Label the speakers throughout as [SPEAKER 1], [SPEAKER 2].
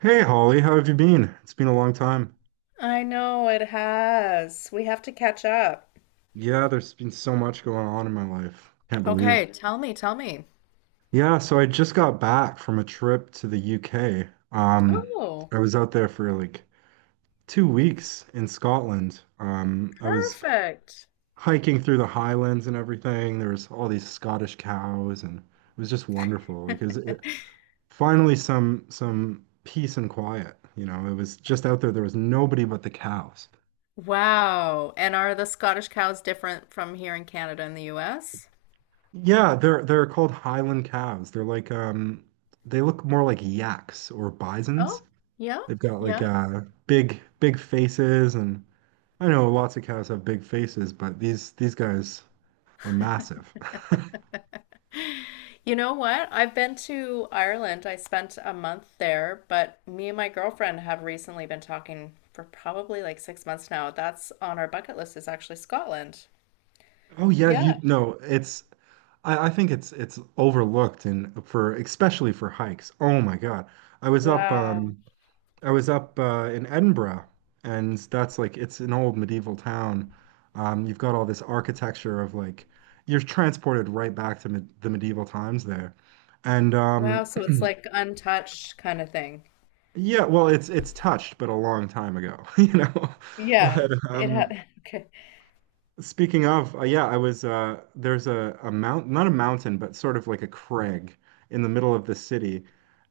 [SPEAKER 1] Hey Holly, how have you been? It's been a long time.
[SPEAKER 2] I know it has. We have to catch up.
[SPEAKER 1] Yeah, there's been so much going on in my life. Can't believe.
[SPEAKER 2] Okay, tell me, tell me.
[SPEAKER 1] Yeah, so I just got back from a trip to the UK.
[SPEAKER 2] Oh,
[SPEAKER 1] I was out there for like 2 weeks in Scotland. I was
[SPEAKER 2] perfect.
[SPEAKER 1] hiking through the Highlands and everything. There was all these Scottish cows, and it was just wonderful because it finally some peace and quiet. You know, it was just out there. There was nobody but the cows.
[SPEAKER 2] Wow. And are the Scottish cows different from here in Canada and the US?
[SPEAKER 1] Yeah, they're called Highland cows. They're like they look more like yaks or bisons.
[SPEAKER 2] Oh, yeah,
[SPEAKER 1] They've got like
[SPEAKER 2] yeah.
[SPEAKER 1] big faces, and I know lots of cows have big faces, but these guys were massive.
[SPEAKER 2] You know what? I've been to Ireland. I spent a month there, but me and my girlfriend have recently been talking for probably like 6 months now. That's on our bucket list, is actually Scotland.
[SPEAKER 1] Oh yeah, you
[SPEAKER 2] Yeah.
[SPEAKER 1] no, I think it's overlooked and for especially for hikes. Oh my God. I was up
[SPEAKER 2] Wow.
[SPEAKER 1] um I was up in Edinburgh, and that's like it's an old medieval town. You've got all this architecture of like you're transported right back to med the medieval times there, and
[SPEAKER 2] Wow,
[SPEAKER 1] um,
[SPEAKER 2] so it's like untouched kind of thing.
[SPEAKER 1] yeah, well, it's touched, but a long time ago, you know.
[SPEAKER 2] Yeah,
[SPEAKER 1] But
[SPEAKER 2] it had. Okay.
[SPEAKER 1] Speaking of, yeah, I was there's a mount not a mountain, but sort of like a crag in the middle of the city.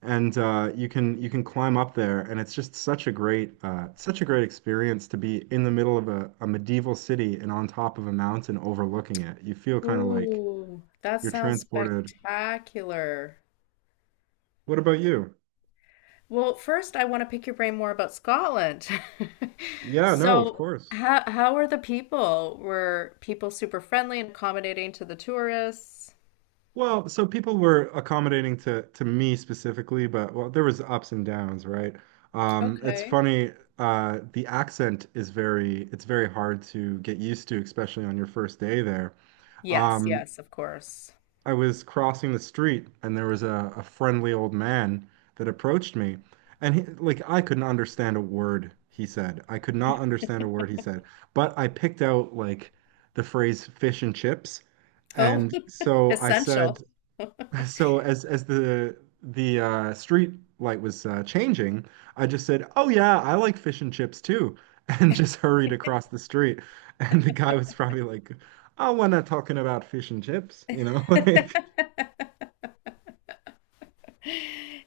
[SPEAKER 1] And you can climb up there, and it's just such a great experience to be in the middle of a medieval city and on top of a mountain overlooking it. You feel kind of like
[SPEAKER 2] Ooh, that
[SPEAKER 1] you're
[SPEAKER 2] sounds
[SPEAKER 1] transported.
[SPEAKER 2] spectacular.
[SPEAKER 1] What about you?
[SPEAKER 2] Well, first, I want to pick your brain more about Scotland.
[SPEAKER 1] Yeah, no, of
[SPEAKER 2] So,
[SPEAKER 1] course.
[SPEAKER 2] how are the people? Were people super friendly and accommodating to the tourists?
[SPEAKER 1] Well, so people were accommodating to me specifically, but well, there was ups and downs, right? It's
[SPEAKER 2] Okay.
[SPEAKER 1] funny, the accent is very it's very hard to get used to, especially on your first day there.
[SPEAKER 2] Yes,
[SPEAKER 1] Um,
[SPEAKER 2] yes, of course.
[SPEAKER 1] I was crossing the street, and there was a friendly old man that approached me, and he, like I couldn't understand a word he said. I could not understand a word he said, but I picked out like the phrase fish and chips.
[SPEAKER 2] Oh,
[SPEAKER 1] And so I said,
[SPEAKER 2] essential.
[SPEAKER 1] so as the street light was changing, I just said, "Oh yeah, I like fish and chips too," and just hurried across the street. And the guy was probably like, "Oh, we're not talking about fish and chips," you know, like,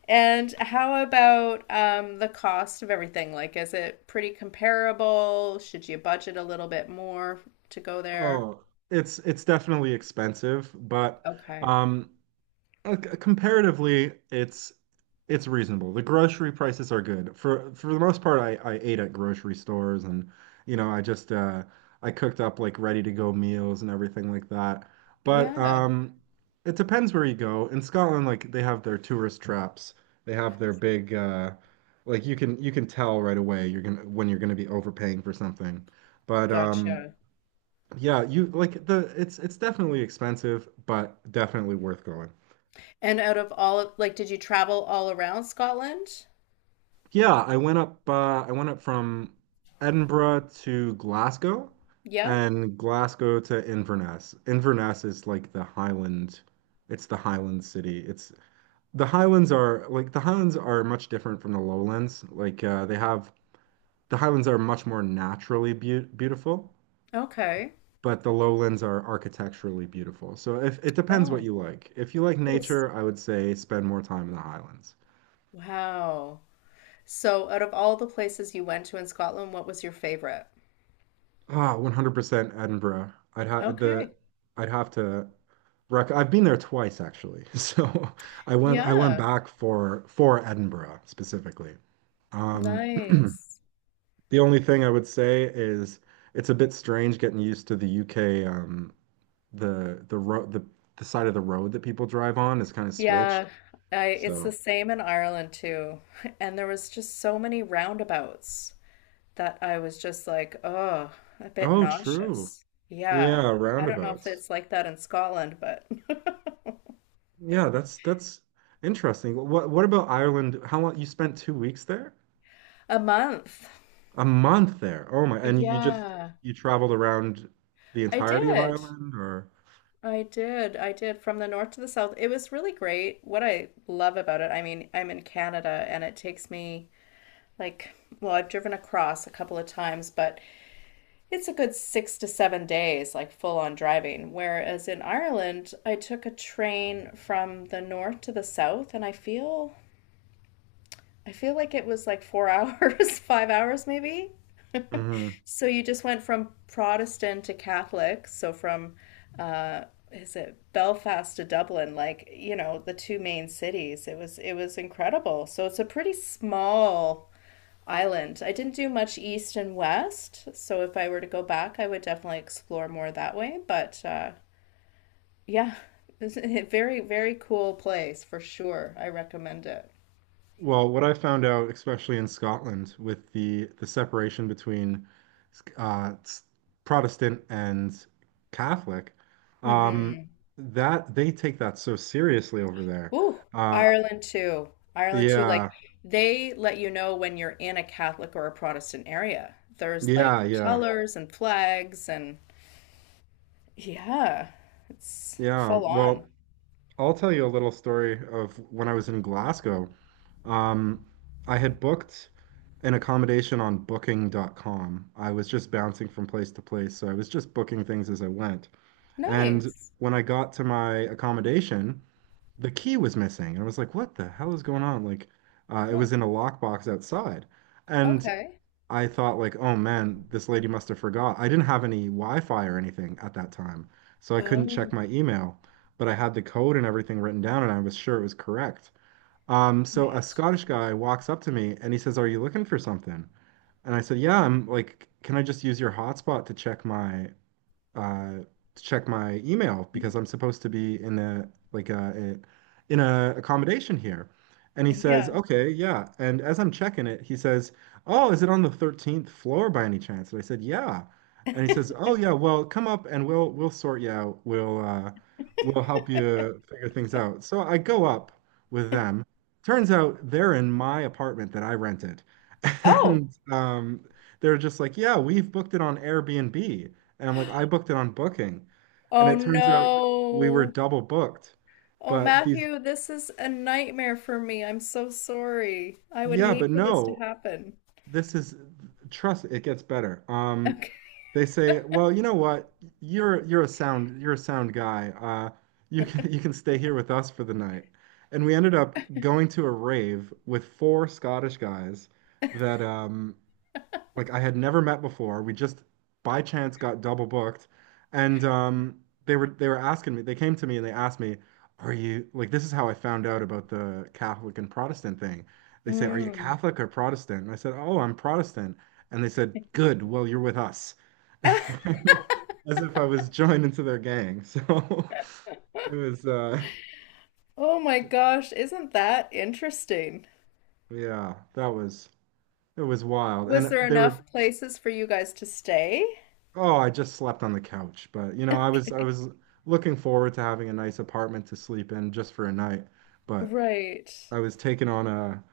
[SPEAKER 2] And how about the cost of everything? Like, is it pretty comparable? Should you budget a little bit more to go there?
[SPEAKER 1] oh, it's definitely expensive, but
[SPEAKER 2] Okay.
[SPEAKER 1] um, comparatively, it's reasonable. The grocery prices are good. For the most part, I ate at grocery stores, and you know, I cooked up like ready to go meals and everything like that. But
[SPEAKER 2] Yeah.
[SPEAKER 1] It depends where you go. In Scotland, like they have their tourist traps. They have their big like you can tell right away you're gonna when you're gonna be overpaying for something. But
[SPEAKER 2] Gotcha.
[SPEAKER 1] yeah, you like the it's definitely expensive, but definitely worth going.
[SPEAKER 2] And out of all of, like, did you travel all around Scotland?
[SPEAKER 1] Yeah, I went up from Edinburgh to Glasgow,
[SPEAKER 2] Yeah.
[SPEAKER 1] and Glasgow to Inverness. Inverness is like the Highland, it's the Highland city. It's the Highlands are much different from the Lowlands. Like they have the Highlands are much more naturally be beautiful,
[SPEAKER 2] Okay.
[SPEAKER 1] but the Lowlands are architecturally beautiful. So if it depends what
[SPEAKER 2] Oh,
[SPEAKER 1] you like. If you like
[SPEAKER 2] that's-
[SPEAKER 1] nature, I would say spend more time in the Highlands.
[SPEAKER 2] wow. So, out of all the places you went to in Scotland, what was your favorite?
[SPEAKER 1] Ah, 100% Edinburgh.
[SPEAKER 2] Okay.
[SPEAKER 1] I'd have to rec I've been there twice actually. So I went
[SPEAKER 2] Yeah.
[SPEAKER 1] back for Edinburgh specifically. Um
[SPEAKER 2] Nice.
[SPEAKER 1] the only thing I would say is it's a bit strange getting used to the UK the the road the the side of the road that people drive on is kind of switched.
[SPEAKER 2] Yeah, I, it's
[SPEAKER 1] So
[SPEAKER 2] the same in Ireland too. And there was just so many roundabouts that I was just like, oh, a bit
[SPEAKER 1] oh true.
[SPEAKER 2] nauseous. Yeah.
[SPEAKER 1] Yeah,
[SPEAKER 2] I don't know if
[SPEAKER 1] roundabouts.
[SPEAKER 2] it's like that in Scotland, but
[SPEAKER 1] Yeah, that's interesting. What about Ireland? How long you spent 2 weeks there?
[SPEAKER 2] a month.
[SPEAKER 1] A month there. Oh my. And you just
[SPEAKER 2] Yeah,
[SPEAKER 1] you traveled around the
[SPEAKER 2] I
[SPEAKER 1] entirety of
[SPEAKER 2] did.
[SPEAKER 1] Ireland or
[SPEAKER 2] I did. I did from the north to the south. It was really great. What I love about it, I mean, I'm in Canada and it takes me like, well, I've driven across a couple of times, but it's a good 6 to 7 days, like full on driving. Whereas in Ireland, I took a train from the north to the south, and I feel like it was like 4 hours, 5 hours maybe.
[SPEAKER 1] hmm.
[SPEAKER 2] So you just went from Protestant to Catholic. So from uh, is it Belfast to Dublin, like you know, the two main cities. It was incredible. So it's a pretty small island. I didn't do much east and west, so if I were to go back, I would definitely explore more that way. But yeah, it's a very, very cool place for sure. I recommend it.
[SPEAKER 1] Well, what I found out, especially in Scotland, with the separation between uh, s- Protestant and Catholic, um,
[SPEAKER 2] Hmm.
[SPEAKER 1] that they take that so seriously over there.
[SPEAKER 2] Ooh,
[SPEAKER 1] Uh,
[SPEAKER 2] Ireland too. Ireland too.
[SPEAKER 1] yeah,
[SPEAKER 2] Like they let you know when you're in a Catholic or a Protestant area. There's like
[SPEAKER 1] yeah, yeah,
[SPEAKER 2] colors and flags and yeah, it's
[SPEAKER 1] yeah.
[SPEAKER 2] full on.
[SPEAKER 1] Well, I'll tell you a little story of when I was in Glasgow. Um, I had booked. An accommodation on booking.com. I was just bouncing from place to place, so I was just booking things as I went. And
[SPEAKER 2] Nice.
[SPEAKER 1] when I got to my accommodation, the key was missing. And I was like, what the hell is going on? Like, it
[SPEAKER 2] Oh,
[SPEAKER 1] was in a lockbox outside. And
[SPEAKER 2] okay.
[SPEAKER 1] I thought like, oh man, this lady must have forgot. I didn't have any Wi-Fi or anything at that time, so I couldn't check
[SPEAKER 2] Oh,
[SPEAKER 1] my email, but I had the code and everything written down, and I was sure it was correct. So a
[SPEAKER 2] wait.
[SPEAKER 1] Scottish guy walks up to me and he says, "Are you looking for something?" And I said, "Yeah, I'm like, can I just use your hotspot uh, to check my email
[SPEAKER 2] Hmm.
[SPEAKER 1] because I'm supposed to be in a like a in a accommodation here. And he says,
[SPEAKER 2] Yeah.
[SPEAKER 1] "Okay, yeah." And as I'm checking it, he says, "Oh, is it on the 13th floor by any chance?" And I said, "Yeah." And he says, "Oh, yeah. Well, come up and we'll sort you out. We'll help you figure things out." So I go up with them. Turns out they're in my apartment that I rented,
[SPEAKER 2] Oh,
[SPEAKER 1] and they're just like, "Yeah, we've booked it on Airbnb." And I'm like, I booked it on Booking. And
[SPEAKER 2] oh
[SPEAKER 1] it turns out we were
[SPEAKER 2] no.
[SPEAKER 1] double booked.
[SPEAKER 2] Oh,
[SPEAKER 1] But these,
[SPEAKER 2] Matthew, this is a nightmare for me. I'm so sorry. I would
[SPEAKER 1] yeah, but
[SPEAKER 2] hate for this to
[SPEAKER 1] no,
[SPEAKER 2] happen.
[SPEAKER 1] this is, trust, it gets better.
[SPEAKER 2] Okay.
[SPEAKER 1] They say, well, you know what? You're a sound guy. You can stay here with us for the night. And we ended up going to a rave with 4 Scottish guys that like I had never met before. We just by chance got double booked, and they were asking me. They came to me and they asked me, "Are you like this is how I found out about the Catholic and Protestant thing?" They say, "Are you
[SPEAKER 2] Mm.
[SPEAKER 1] Catholic or Protestant?" And I said, "Oh, I'm Protestant." And they said, "Good. Well, you're with us," as if I was joined into their gang. So it was, uh,
[SPEAKER 2] Oh my gosh, isn't that interesting?
[SPEAKER 1] yeah, that was it was wild, and
[SPEAKER 2] Was there
[SPEAKER 1] they were
[SPEAKER 2] enough places for you guys to stay?
[SPEAKER 1] Oh, I just slept on the couch, but you know, I was I
[SPEAKER 2] Okay.
[SPEAKER 1] was looking forward to having a nice apartment to sleep in just for a night, but
[SPEAKER 2] Right.
[SPEAKER 1] I was taken on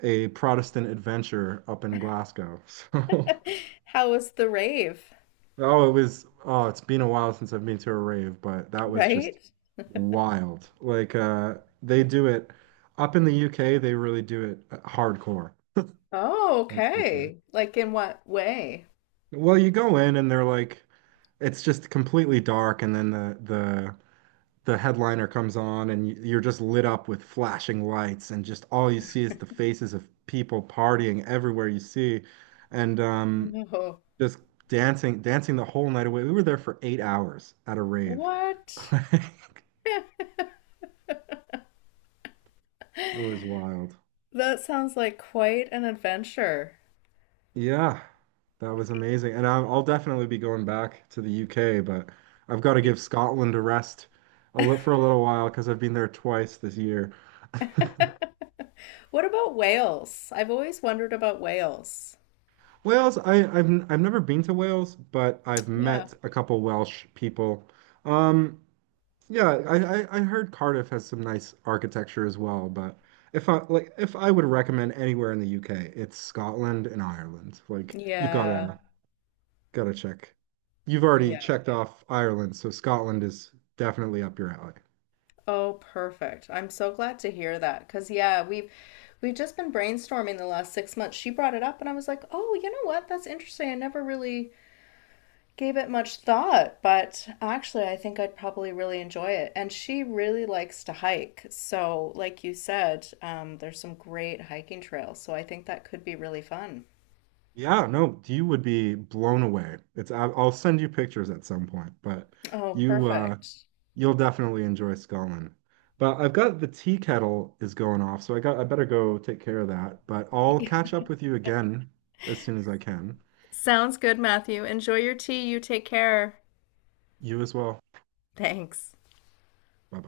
[SPEAKER 1] a Protestant adventure up in Glasgow.
[SPEAKER 2] How was the rave?
[SPEAKER 1] So, oh, it was oh, it's been a while since I've been to a rave, but that was just
[SPEAKER 2] Right?
[SPEAKER 1] wild. Like they do it up in the UK, they really do it hardcore.
[SPEAKER 2] Oh,
[SPEAKER 1] That's for sure.
[SPEAKER 2] okay. Like in what way?
[SPEAKER 1] Well, you go in and they're like it's just completely dark, and then the headliner comes on and you're just lit up with flashing lights, and just all you see is the faces of people partying everywhere you see, and
[SPEAKER 2] No.
[SPEAKER 1] just dancing the whole night away. We were there for 8 hours at a rave.
[SPEAKER 2] What?
[SPEAKER 1] Like, it was wild.
[SPEAKER 2] That sounds like quite an adventure.
[SPEAKER 1] Yeah, that was amazing. And I'll definitely be going back to the UK, but I've got to give Scotland a rest for a little while because I've been there twice this year.
[SPEAKER 2] What about Wales? I've always wondered about Wales.
[SPEAKER 1] Wales, I've never been to Wales, but I've
[SPEAKER 2] Yeah.
[SPEAKER 1] met a couple Welsh people. Um, yeah, I heard Cardiff has some nice architecture as well, but if I would recommend anywhere in the UK, it's Scotland and Ireland. Like you've gotta
[SPEAKER 2] Yeah,
[SPEAKER 1] Yeah. gotta check. You've already
[SPEAKER 2] yeah.
[SPEAKER 1] checked off Ireland, so Scotland is definitely up your alley.
[SPEAKER 2] Oh, perfect. I'm so glad to hear that because yeah, we've just been brainstorming the last 6 months. She brought it up and I was like, "Oh, you know what? That's interesting. I never really gave it much thought, but actually I think I'd probably really enjoy it." And she really likes to hike. So, like you said, there's some great hiking trails. So I think that could be really fun.
[SPEAKER 1] Yeah, no, you would be blown away. It's I'll send you pictures at some point, but
[SPEAKER 2] Oh,
[SPEAKER 1] you uh
[SPEAKER 2] perfect.
[SPEAKER 1] you'll definitely enjoy Scotland. But I've got the tea kettle is going off, so I better go take care of that. But I'll catch up with you again as soon as I can.
[SPEAKER 2] Sounds good, Matthew. Enjoy your tea. You take care.
[SPEAKER 1] You as well.
[SPEAKER 2] Thanks.
[SPEAKER 1] Bye.